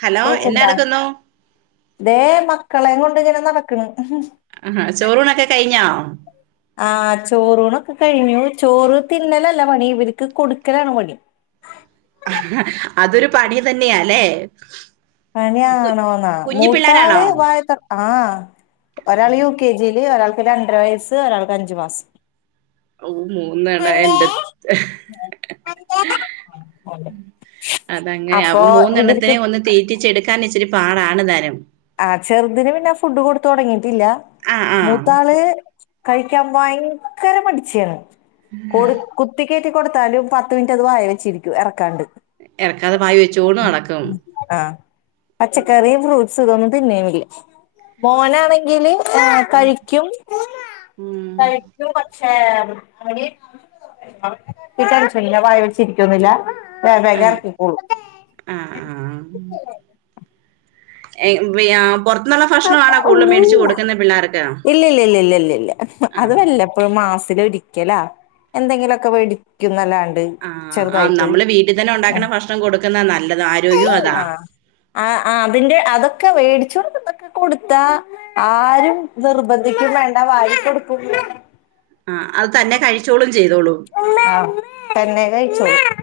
Hello എന്നാ കേക്ക്ണ്ടാ എടുക്കുന്നു ദേ മക്കളെ കൊണ്ട്ങ്ങനെ നടക്കണ് ആഹാ ചോറൂനൊക്കെ കഴിഞ്ഞോ ആ ചോറൂനൊക്കെ കഴിഞ്ഞു ചോറ തിന്നലല്ല പണി ഇവർക്ക് കൊടുക്കലാണ് പണി അതൊരു പണി തന്നെയല്ലേ പണിയാണോന്നാ മൂത്താള് വായത്ത ആ ഒരാള് യൂ കെ ജിയില് ഒരാൾക്ക് ഒരു രണ്ടര വയസ്സ് ഒരാൾക്ക് അഞ്ച് മാസം ഓ മൂന്നാളാ എൻന്റെ അതങ്ങനെ അപ്പൊ മൂന്നെണ്ണത്തിനെ ഒന്ന് തീറ്റിച്ചെടുക്കാൻ ഇച്ചിരി പാടാണ് തരം ആ ചെറുതിന് പിന്നെ ഫുഡ് കൊടുത്ത തുടങ്ങിട്ടില്ല ആ ആ മൂത്താള് കഴിക്കാൻ ഭയങ്കര മടിചിയാണ് കൊടു കുത്തി കയറ്റി കൊടുത്താലും പത്ത് മിനിറ്റ് അത് വായ വെച്ചിരിക്കും ഇറക്കാണ്ട് ഇറക്കാതെ വായിൽ വെച്ചോണ്ട് നടക്കും ആഹ പച്ചക്കറിയും ഫ്രൂട്ട്സ് ഇതൊന്നും തിന്നേല്ല മോനാണെങ്കില് ആ ഉം കഴിക്കും ഉം പക്ഷേ അങ്ങനെ [unintelligible] വായ വെച്ചിരിക്കോന്നില്ല വേഗം വേഗം ഇറക്കിക്കോളും ആഹ ആഹ എ പുറത്തന്നുള്ള ഭക്ഷണമാണോ കുടുതൽ മേടിച്ച് കൊടുക്കുന്ന പിള്ളേർക്ക് ഇല്ല ഇല്ല ഇല്ല ഇല്ല ഇല്ല ഇല്ല ആ അത് വല്ല ഇപ്പോഴും മാസത്തില് ഒരിക്കലാ എന്തെങ്കിലുമൊക്കെ മേടിക്കുന്നല്ലാണ്ട് ആഹ ആഹ് നമ്മള് വീട്ടിൽ തന്നെ ഉം ഉണ്ടാക്കണ ഭക്ഷണം കൊടുക്കുന്ന നല്ലത ആരോഗ്യവും അതാ ആ ആ അതിന്റെ അതൊക്കെ മേടിച്ചോണ്ട് കൊടുത്ത ആരും നിർബന്ധിക്കും വേണ്ട വാരി കൊടുക്കും വേണ്ട ആ അത് തന്നെ കഴിച്ചോളും ചെയ്തോളും ആഹ തന്നെ കഴിച്ചോളും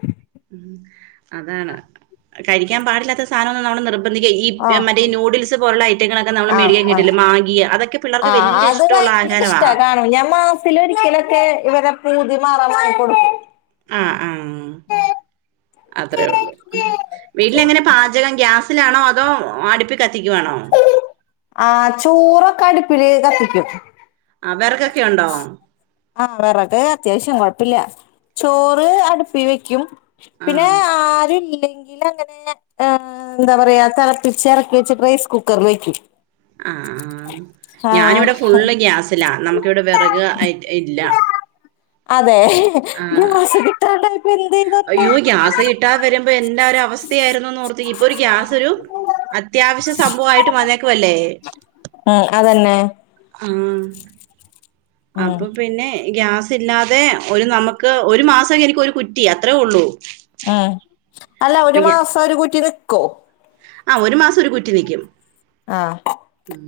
ഉ അതാണ് കഴിക്കാൻ പാടില്ലാത്ത സാധനം ഒന്നും നമ്മള് നിർബ ഇ ഈ ആഹ് മറ്റേ നൂഡിൽസ് പോലുള്ള ഐറ്റങ്ങളൊക്കെമ്മള് ആഹ് മേടിക്കാൻ ആഹ് കിട്ടില്ല മാഗിയ അതൊക്കെ പിള്ളേർക്ക് വലിയ ഇഷ്ടം മുള്ള ആഹാരമാണ് ഇട്ടാ കാണും ഞമ്മ ത്തി ഒരിക്കലൊക്കെ ഇവരെ പൂതി മാറ വാങ്ങി കൊടുക്കും ആ ആ ഉം അത്രേ ഉള്ളൂ വീട്ടിലെങ്ങനെ പാചകം ഗ്യാസിലാണോ അതോ അടിപ്പ കത്തിക്കുവാണോ ആ ചോറൊക്കെ അടുപ്പില് കത്തിക്കും ആ വിറക്കൊക്കെ ഉണ്ടോ ആഹ വിറക് അത്യാവശ്യം കൊഴപ്പില്ല ചോറ് അടുപ്പി വെക്കും ആ പിന്നെ ആരല്ലെങ്ക ൽ അങ്ങനെ എന്താ പറയാ തിളപ്പിച്ച് ഇറക്കി വെച്ചിട്ട് റൈസ് കുക്കറി വെക്കും ആ ആ ആഹ് ഞാനിവിടെ ഫുള്ള് ഗ്യാസിലാണ് നമുക്കിവിടെ വിറക് ഇല്ല അതെ ആഹ് ഇപ്പൊ എന്ത് ഇതാ അയ്യോ, ഗ്യാസ് കിട്ടതെ വരുമ്പോ എന്താ ഒരു അവസ്ഥയായിരുന്നു, എന്ന് ഓർത്തു നോക്കിക്കേ? ഇപ്പൊ ഗ്യാസ് ഒരു അത്യാവശ്യ സംഭവയിട്ട് വന്നക്ക ല്ലേ? ഉം, അതന്നെ. ഉം, ഉം അപ്പൊ പിന്നെ, ഗ്യസ് ല്ലാതെ ഒരു നമുക്ക് ഒരു മാസം എനിക് ഒരു കുറ്റി, അത്രയേ ഉള്ളൂ. ഉം, അല്ല ഒരു അപ്പൊ ഞാ മാസം ഒരു കുറ്റി നിക്കോ? ആഹ്, ഒരു മാസം ഒരു കുറ്റി നൽക്കും. ആഹ് ഉം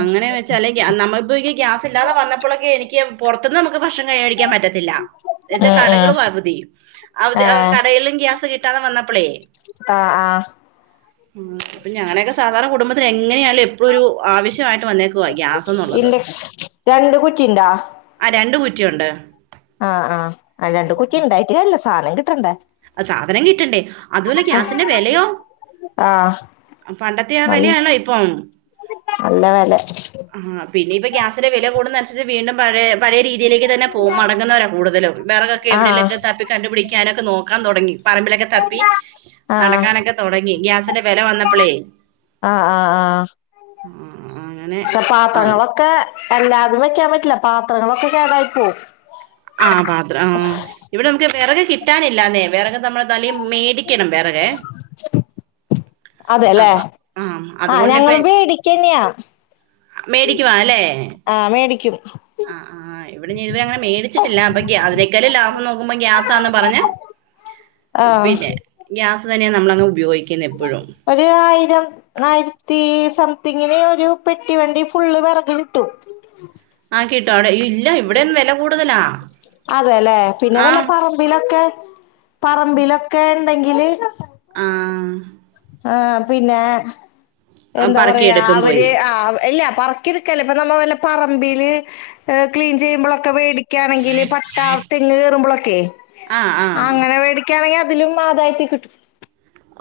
അങ്ങനെയന്ന് വെച്ചാല് നമ്മിപ്പോക്ക് ഗ്യാസ് ഇല്ലാതെ വന്ന പ്പോഴൊക്കെ എനിക്ക് പുറത്തുന്ന്, നമുക്ക് ഭക്ഷണം വെടിക്കാൻ പറ്റ ത്തില്ല, എന്താ വെച്ച ഉം ഉം കടകളും അവധി. അവ ആഹ് കടയിലും ഗ്യാസ് കി ട്ടാതെ വന്നപ്പോളെ, ആഹ് ആഹ് ഉം, ഞാനക്കേ സാധാരണ കുടുംബത്തിൽ എങ്ങ എങ്ങനെയാലുംഎപ്പോഴുംഒരു ആവശ്യമായിട്ട് വന്നേക്കുവ ഗ്യാസ ന്നുള്ളത്. ഇൻഡക്ഷൻ രണ്ട് കുറ്റി ഇണ്ടാ ആഹ്, രണ്ട് കുറ്റിയുണ്ട്. ആഹ്, ആഹ് രണ്ട് കുറ്റി ഇണ്ടായിട് കാര്യം ഇല്ല, സാധനം കിട്ടണ്ട. സാധനം കിട്ടണ്ടേ? അതുപോലെ ഗ്യാസിന്റെ വിലയോ? ആഹ് പണ്ടത്തെ ആഹ് നല്ല വിലയാണോ ഇപ്പം. നല്ല വില. ആ പിന്നെ, ഇപ്പ ഗ്യാസിന്റെ വില കൂടുന്നതി നനുസരിച്ച് വീണ്ടും പഴേ പഴയ രീതിയിലേക്ക് തന്നെ പോ മടങ്ങുന്നവരാ കൂടുതലും. വേറകൊ ക്കെ ആഹ് എവിടെന്നേലൊക്കെ തപ്പി കണ്ട് പിടിക്കാനൊക്കെ നോക്കി. നടക്കാൻ തുടങ്ങി. പറമ്പിലൊക്കെ തപ്പി ആഹ് നടക്കാനൊക്കെ തുടങ്ങി, ഗ്യാസിന്റെ വില വന്നപ്പോളേ. ആഹ്, ആഹ്, ആഹ് ആഹ്, ആഹ്, ആഹ് അങ്ങനെ പക്ഷെ ആ പാത്രങ്ങളൊക്കെ എല്ലാതും വെക്കാൻ പറ്റില്ല. പാത്രങ്ങളൊക്കെ കേടായി പോവും. ആഹ്, പാത്ര ആഹ്, ഇവിടെ നമുക്ക് വിറക്ക് കിട്ടാനില്ലാ ന്നേ? വിറക് നമ്മള് ത മേടിക്കണം വെറക്. അതെ ല്ലേ? ആഹ്, ഞങ്ങ അതുകൊണ്ടിപ്പ വേടിക്കന്നെയാ. മേടിക്കവാ അല്ലേ, ആഹ് മേടിക്കും ആഹ്, ആഹ് ഇവിടെ ഇതവര അങ്ങനെ മേടിച്ചിട്ടില്ല. അപ്പൊ ഗ്യ അതിനേക്കാളും ലാഭം നോക്കുമ്പോ ഗ്യാസാന്ന് പറഞ്, ആഹ് പിന്നെ ഗ്യാസ് തന്നെയ നമ്മളങ്ങ് ഉപയോഗിക്കുന്ന, എപ്പളും. ഒരു ആയിരം, ആയിരത്തി, സംതിങ്ങിന് ഒരു പെട്ടി വണ്ടി ഫുള്ള് വിറക് കിട്ടും. ആഹ്, കിട്ടോ? അവിടെ ഇല്ല ഇവിടെന്ന് വില കൂടുതലാ, ആഹ് തി ലൊക്കെ, പറമ്പിലൊക്കെ ണ്ടെങ്കില്, വി ആഹ് ആഹ്, പിന്നെ ആ, എന്താ പറയാ, പറക്കിയെടുക്കും അവര് പോയി ആഹ്, എല്ല പറ എടുക്ക നമ്മള വല്ല പറമ്പിൽ ക്ലീൻ ചെയ്യുമ്പോളൊക്കെ, വെടിക് ക്കെ ആണെങ്കില് പട്ട തെങ്ങ് കേറുമ്പളൊക്കെ, ആ ആ അങ്ങനെ മേടി ക്കെയാണെങ്കിൽ അതിലും ആദായത്തിൽ കിട്ടും.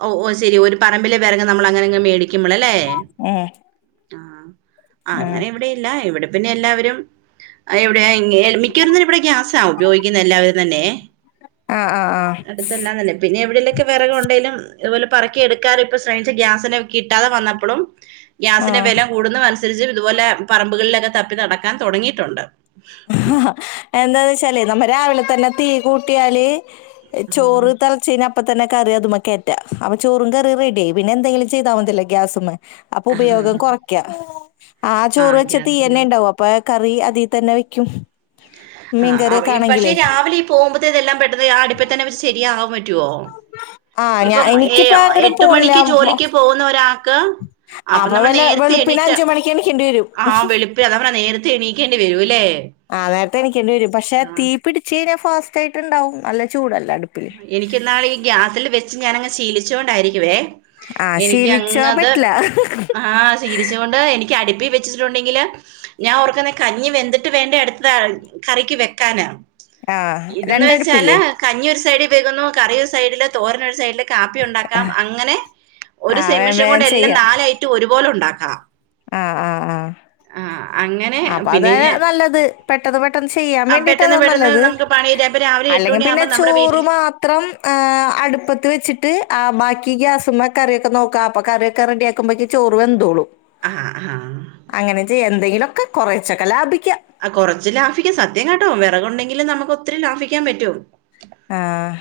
ഓഹ് ഓഹ് ശരി ഓര് പറമ്പിലേ വരക് നമ്മൾ അങ്ങനെങ്ങ് മേടിക്കുമ്പളല്ലേ? ആഹ് ആഹ്, അങ്ങനിവിടെയില്ല. ഇവിടെ പിന്നെ, ല്ലാവരും. എവിടെ, മിക്കവരുന്നരും ഇവിടെ ഗ്യാസാ ഉപയോഗിക്കുന്നെ ല്ലാവരും തന്നെ. ആഹ് ആഹ് അടുത്തല്ലാം തന്നെ. പിന്നെ, ഇവിടെലൊക്കെ വിറകുണ്ടെലും അതുപോലെ, പറക്കി എടുക്കനു ഇപ്പ ഗ്യാസിനെ കിട്ടാതെ വന്നപ്പോഴും, ഗ്യാസിന്റെ ആഹ് വെല കൂടുന്നനുസരിച്ച്, ഇതുപോലെ പറമ്പുകളിലൊക്കെ, തപ്പി നടക്കാൻ തുടങ്ങിട്ടുണ്ട്. ഹ ഹ ഹ എന്താന്ന് വെച്ചാലേ നമ്മ രാവിലെ തന്നെ തീ കൂട്ടിയാല് ആഹ് ചോറ് തല ചന അപ്പ തന്നെ കറി അതുംമെക്കയറ്റ അപ്പ ചോറും കറി റെഡിയായി പിന്നെന്തങ്കിലും ചെയ്താമതിയല്ലോ ഗ്യാസുമേ ആഹ് അപ്പൊപയോഗം കുറയക്ക ആ ചോറ് ആഹ് വെച്ച ഗ്യാസിന്റെ തീയന്നെണ്ടാവും അ പ്പൊ കറി അതിൽ തന്നെ വെക്കും മീൻകറിയൊക്കെ ആണെങ്കിലേ പോകുമ്പത്തനെല്ലാം പെട്ടന്ന് ആ അട്പ്പത്തന്നെ ശരിയാവാൻ പറ്റോ ആ ഞാ ഇപ്പം ഈ എനിക്കിപ്പ അങ്ങടും പോണില്ല എട്ട്മണിക്ക് ജോലിക്ക് പോകുന്നൊരാൾക്ക് അപ്പൊ നമ്മൾ വല്ല നേരത്തെ വെളുപ്പിന് എണീറ്റ അഞ്ച് മണിക്ക് എണിക്കേണ്ടി വരും ആ വെളി പ്പിന് അതമ്മ നേരത്തെ എണീക്കേണ്ടി വരൂല്ലേ ആഹ് നേരത്തെ എനിക്കേണ്ടി വരും പക്ഷെ തീ പിടിച്ച്കയിഞ്ഞാ ഫാസ്റ്റ് ആയിട്ട്ണ്ടാവും നല്ല ചൂടല്ലേ അടുപ്പില് എനിക്കിന്നാള് ഈ ഗ്യാസില് വെച്ച് ഞാനങ് ശീലിച്ച് കൊണ്ടായിരിക്കുവേ ആ ശീലിച്ചാ എനിക്കങ്ങത് പറ്റില്ല ആഹ് ശീലിച്ചോണ്ട് എനിക് അടുപ്പി വെച്ചിട്ടുണ്ടെങ്കില് ഞാൻ ഓർങ്ങുന്ന കഞ്ഞി വെന്തു ട്ട് വേണ്ടേ അടുത്ത കറിക്ക് വെക്കാന് ആഹ് ഇതന്ന് വെച്ചാല് രണ്ടടുപ്പില്ലേ കഞ്ഞിയൊരു സൈഡിൽ വേകുന്നു കറിയൊരു സൈഡില് തോരനൊരു സൈഡില് കാപ്പി ഉണ്ടാക്കാം അങ്ങനെ ഒരു ആഹ് വേം സെമിഷം വേം കൊണ്ട് എല്ലാം ചെയ്യാ നാലൈറ്റോം ഒരുപോലെ ഉണ്ടാക്കാം ആഹ് ആഹ് ആഹ് ആഹ് അങ്ങനെ അപ്പൊ പിന്നെ അതാ ഈ നല്ലത് പെട്ടെന്ന് പെട്ടെന്ന് ചെയ്യാൻ വേണ്ടിട്ട് പെട്ടെന്ന് അതാ പെട്ടെന്ന് നല്ലത് നമുക്ക് പണി തീര അപ്പൊ രാവിലെ അല്ലെങ്കിൽ എട്ട്മണിയാവുമ്പ പിന്നെ നമ്മുടെ വീട്ടിൽ ചോറ് മാത്രം അടുപ്പത്ത് വെച്ചിട്ട് ആഹ് ബാക്കി ഗ്യാസിമ്മ കറിയൊക്കെ നോക്ക അപ്പൊ കറിയൊക്കെ റെഡിയാക്കുമ്പോക്ക് ചോറ് വെന്തോള്ളു ആഹ് ആഹ് അങ്ങനെ ചെയ്യാ എന്തെങ്കിലൊക്കെ കുറച്ചൊക്കെ ലാഭിക്കാം ആഹ് കൊറച്ച് ലാഭിക്ക സത്യം കേട്ടോ വിറകുണ്ടെങ്കിൽ നമുക്ക് ഒത്തിരി ലാഭിക്കാൻ പറ്റു ആഹ്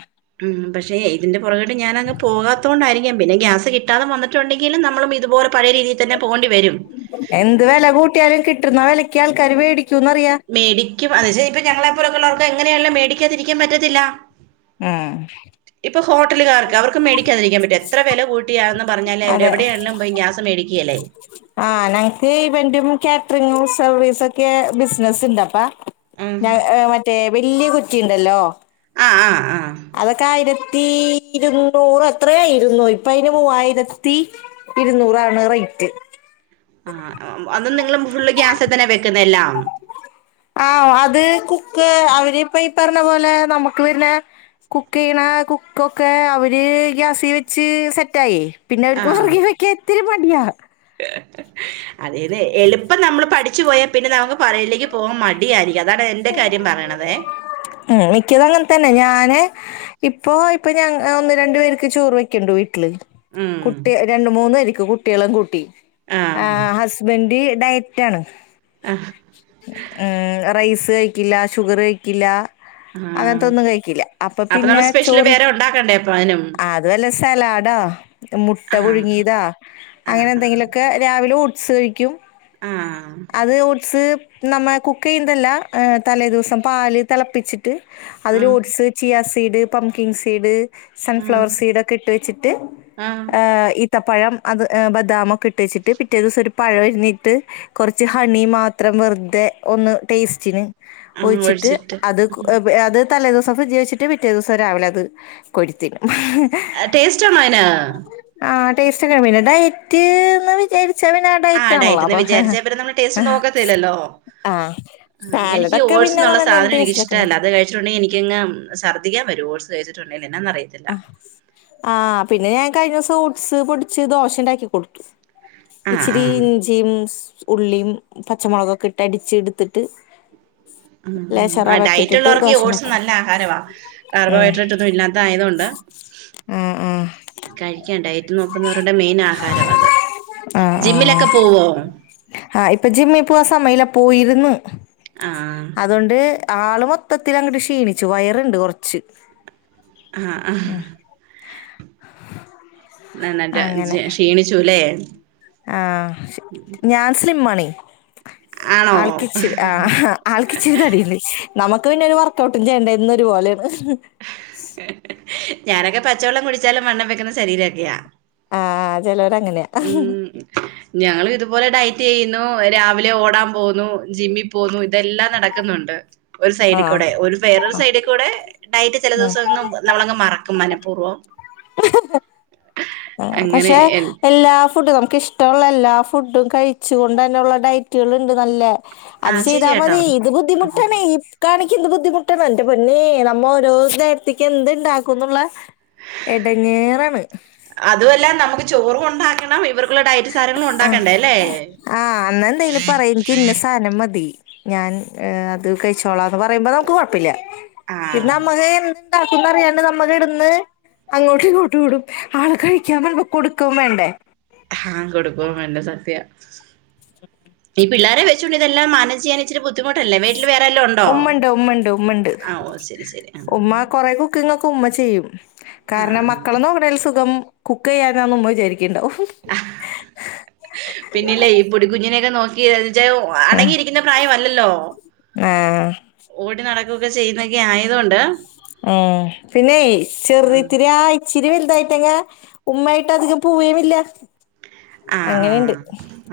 ഉം പക്ഷേ ഇതിന്റെ പുറകട്ട് ഞാനങ്ങ് പോകാത്തോണ്ടായിരിക്കും പിന്നെ ഗ്യാസ് കിട്ടാതെ വന്ന് ട്ടുണ്ടെങ്കില് നമ്മള്ളുമിതുപോലെ പഴേ രീതിയിത്തന്നെ പോകേണ്ടി വരും. എന്ത് വില കൂട്ടിയാലും കിട്ടുന്ന വിലയ്ക്ക് ആൾക്കാര് വേടിക്കൂന്ന്റിയാം മേടിക്കും അതിപ്പോ ഞങ്ങളെപ്പോലുള്ളവർക്ക് എങ്ങനെയാണേലു മേടിക്കാതിരിക്കാൻ പറ്റത്തില്ല ആഹ് ഇപ്പൊ ഹോട്ടലുകാർക്ക് അവർക്ക് മേ രിക്കാൻ പറ്റോ എത്ര വില കൂട്ടിയാണന്ന് പറഞ്ഞാല് അവ അതെ എവിടെയാണെലും പോയി ഗ്യാസ് മേടിക്കുകല്ലേ ആഹ് ഞങ്ങക്ക് ഈവന്റും കാറ്ററിംഗും സർവീസൊക്കെ ബിസിനസ്ണ്ട് അപ്പൊ ഉം ഞ മറ്റേ വല്ല്യ കുറ്റിണ്ടല്ലോ ആഹ് ആഹ് ആഹ് അതൊക്കെ ആയിരത്തി ഇരുന്നൂറ് ത്രയോ ഇരു ഇപ്പ അതിന് മൂവായിരത്തി ഇരുന്നൂറാണ് റേറ്റ് ആഹ് ഉം അന്നും നിങ്ങള് ഫുള്ള് ഗ്യാസെ തന്നെ വെക്കുന്നെല്ലാം ആഹ് അത് കുക്ക് അവരിപ്പ ഈ പറഞ്ഞ പോലെ നമുക്ക് വര്നെ കുക്കിയ്യിണെ കുക്കൊക്കെ അവര് ഗ്യാസി വെച്ച് സെറ്റായി പിന്നെ അവർക്ക് വിറകി വെയ്ക്കാ ത്തിരി മടിയാ അതെന്നെ എളുപ്പം നമ്മള് പഠിച്ചു പോയാൽ പിന്നെ നമുക്ക് പറയല്ലെങ്കി പോവാൻ മടിയാരിക്കും അതാണ് എന്റെ കാര്യം പറയണതേ ഉം മിക്കതങ്ങനെ തന്നെ ഞാന് ഇപ്പൊ ഇപ്പൊ ഞ ഒന്ന് രണ്ടു പേർക്ക് ചോറ് വെയ്ക്ക്ണ്ട് വീട്ടില് ഉം കുട്ടി രണ്ട്, മൂന്ന് രിക്ക് കുട്ട്യേളും കൂട്ടി ആ ആഹ് ഹസ് ബൻഡ് ഡയറ്റാണ് അഹ് ഏഹ് റൈസ് കഴിക്കില്ല ഷുഗർ കഴിക്കില്ല. ആഹ് അങ്ങൻത്തൊന്നും കഴിക്കില്ല അപ്പ പിന്നെ ചോറ് പ്പാനും അതു അല്ല സലാഡോ മുട്ട ആഹ് പുഴുങ്ങീതോ ആഹ് ആഹ് അങ്ങനെന്തെങ്കിലൊ ക്കെ രാവിലെ ഓട്സ് കഴിക്കും. ആഹ് അത് ഓട്സ് നന്നായ് കുക്ക് യ്യുന്നതല്ല ഏ തലേ ദിവസം പാല് തളപ്പിച്ച് ട്ട് അതിൽ ആഹ് oats, chia seed, pumpkin seed ആഹ് സൺഫ്ലവർ സീഡൊക്കെ ഇട്ട് വെച്ചിട്ട് ആഹ് ഏഹ് ഇ ത്തപ്പഴം അത് എ ബദാമൊക്കെ ഇട്ടേച്ചിട്ട് പിറ്റേ ദിവസം ഒരു പഴ ഇരുന്നിട്ട് കൊർച്ച് ഹണി മാത്രം വെറുതെ ഒന്ന് ടെസ്റ്റ്ന് ഒഴിച്ചിട്ട് അത് കു അത് തലേ ദിവസം ഫ്രിഡ്ജീൽ വെച്ചിട്ട് പിറ്റേ ദിവസം രാവിലെ അത് കോരിത്തിന്ന. അഹ് ടേസ്റ്റ്ണ്ടോയ്ന? ആ ടേസ്റ്റ് പിന്നെ ഡയറ്റീന്ന് വിചാരിച്ചാ പിന്നെ ആ ഡയറ്റ് ആണല്ലോ ഡയറ്റിന്ന് വിചാരിച്ച പിന്നെ നമ്മള് ടെസ്റ്റ് അപ്പൊ നോക്കത്തില്ലല്ലോ. ആഹ് ആ എനിക്ക് സാലഡൊക്കെ പിന്നെ ഓട്സ്ന്നുള്ള നമ്മ സാധന എന്ത് ടേസ്റ്റിലക്കണ എനിക്കിഷ്ടല്ല അത് കഴി ച്ചുണ്ടി എനിക്കങ്ങ് ശർദ്ദിക്കാൻ വരു ഓട്സ് കഴിച്ചിട്ടുണ്ടെങ്കി എന്നാന്നറിയത്തില്ല. ആ പിന്നെ ഞാൻ കഴിഞ്ഞേസം ഊട്ട്സ് പൊടിച്ച് ദോശ ഇണ്ടാക്കി കൊടുത്തു. ആഹ് ഇച്ചിരി ആഹ് ഇഞ്ചിംസ് ഉള്ളിം പച്ച മൊളൊകൊക്കെ ഇട്ട് അടിച്ചിടുത്തിട്ട് ഉം ആ ഇട്ടിട്ട് ഡയറ്റൊള്ളർക്ക് ഈ ദോശ ഓട്സ് ഉണ്ടാക്കി നല്ല ആഹാരവാ. ഉം കാർബോഹൈഡ്രേറ്റൊന്നു ഇല്ലാ ത്തായതോണ്ട് ആഹ് ആഹ് കഴിയ്ക്കാ ഡയറ്റ് നോക്കുന്നോരുടെ മെയിൻ ആഹാരം അത്. ജിമ്മിലക്കെ പോവോ? ആ ഇപ്പ ജിമ്മിപ്പോവാ സമയല്ല പോയിരുന്നു ആഹ് അതോണ്ട് ആള് മൊത്തത്തിൽ അങ്ങ്ട്ട് ക്ഷീണിച്ചു വയറ്ണ്ട് കൊറച്ച് ആഹ് അഹ് ന്നന്നട്ട് അങ്ങനെ ജ് ക്ഷീണിച്ചൂലെ? ആഹ് ഞാൻ സ്ലിംമാണെയ് ആണോ ആൾക്കിച്ചിരി ആഹ് ആൾക്കിച്ചിരി തടിയിണ്ട് നമുക്ക് പിന്നൊര് വർക്കൗട്ടും ചെയ്യേണ്ട എന്നൊരു പോലേണ്. ഞാനൊക്കെ പച്ചവെള്ളം കുടിച്ചാലും വണ്ണം വെക്കുന്ന ശരീരക്കെയാ. ആ ഹാ ചെലോരങ്ങനെയ. ഉം ഞങ്ങളിതുപോലെ ഡയറ്റെയ്യുന്നു രാവിലെ ഓടാൻ പോവുന്നു ജിമ്മി പോവുന്നു ഇതെല്ലാം നടക്കുന്നുണ്ട്. ഒരു ആ സൈഡിക്കൂടെ ഒരു വേറൊരു സൈഡിക്കൂടെ ഡയറ്റ് ചെല ഉം ദിവസംന്നും നമ്മളങ്ങ് മറ ക്കും മനഃപൂർവ്വം ആ അങ്ങനെ പക്ഷെ എല്ലാ ഫുഡും നമുക്കിഷ് ടൊള്ള എല്ലാ ഫുഡും കഴിച്ചു കൊണ്ടെന്നെള്ള ഡയറ്റുകളുണ്ട് നല്ലേ. അത് ആഹ് ചെയ്താ ശരിയാട്ടോ മതി ഇത് ഉം ബുദ്ധിമുട്ടാണേയ്. കാണിക്ക എന്ത് ബുദ്ധിമുട്ടന്ന എന്റെ പൊന്നേ നമ്മ ഓരോ നേരത്തേക്ക് എന്ത്ണ്ടാക്കും എന്നുള്ള എടങ്ങേറാണ് അതു അല്ല നമുക്ക് ചോറും ഉണ്ടാക്കണം ഇവർക്കുള്ള ഡയറ്റ് സാനങ്ങളും ആഹ് ഉണ്ടാക്കണ്ടേ ല്ലേ. ആഹ് അന്ന് എന്തായലും പറയ് എനിക്ക് ഇന്ന സാധനം മതി ഞാൻ അത് കഴിച്ചോളാം എന്ന് പറയുമ്പോ നമുക്ക് കൊഴപ്പില്ല ഇതു ആഹ് നമ്മക്ക് ആക്കും എന്നറിയാണ്ട് നമ്മ കിടന്ന് അങ്ങോട്ടും ഇങ്ങോട്ട് ഓടും ആള് കഴിക്കാൻ വരുമ്പോ കൊടുക്കും വേണ്ടേ ആഹ് കൊടുക്കും വേണ്ടേ സത്യം ഈ പിള്ളേരെ വെച്ചോണ്ട് ഇതെല്ലാം മാനേജ് ചെയ്യാൻ ഇച്ചിരി ബുദ്ധിമുട്ടല്ലേ വീട്ടിൽ വേറെ ആരേലും ഉ ഉമ്മണ്ട് ഉമ്മണ്ട് ഉമ്മണ്ട് ശരി ശരി ആഹ് ഉമ്മ കൊറെ കുക്കിംഗ്‌ ഒക്കെ ഉമ്മ ചെയ്യും കാരണം ആഹ് മക്കളെ നോക്കണേൽ സുഖം കുക്ക് ചെയ്യാനാ എന്നു ഉമ്മള് വിചാരിക്കുന്നുണ്ടാവും പിന്നില്ലേ ഈ പൊടിക്കുഞ്ഞിനെയൊക്കെ നോക്കിച്ചാ ആഹ് അടങ്ങിയിരിക്കുന്ന പ്രായമല്ലല്ലോ ആഹ് ഓടി നടക്കുവൊക്കെ ചെയ്യുന്നൊക്കെ ആയതൊണ്ട് ആഹ് പിന്നെ ചെറി ഉം. ഇത്തിരി ഇച്ചിരി വലുതായിട്ടെക്കെ ഉമ്മായിട്ട് അധികം പൂവേമില്ല ആഹ് ആഹ്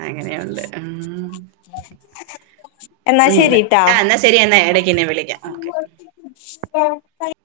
അങ്ങനെയുണ്ട് മ്മ് [inaudible] ഉം ശരിട്ടാ ആഹ് എന്നാ ശെരി എന്നാ ഇടക്കെന്നെ വിളിക്കാം ഓക്കെ കുഴപ്പായി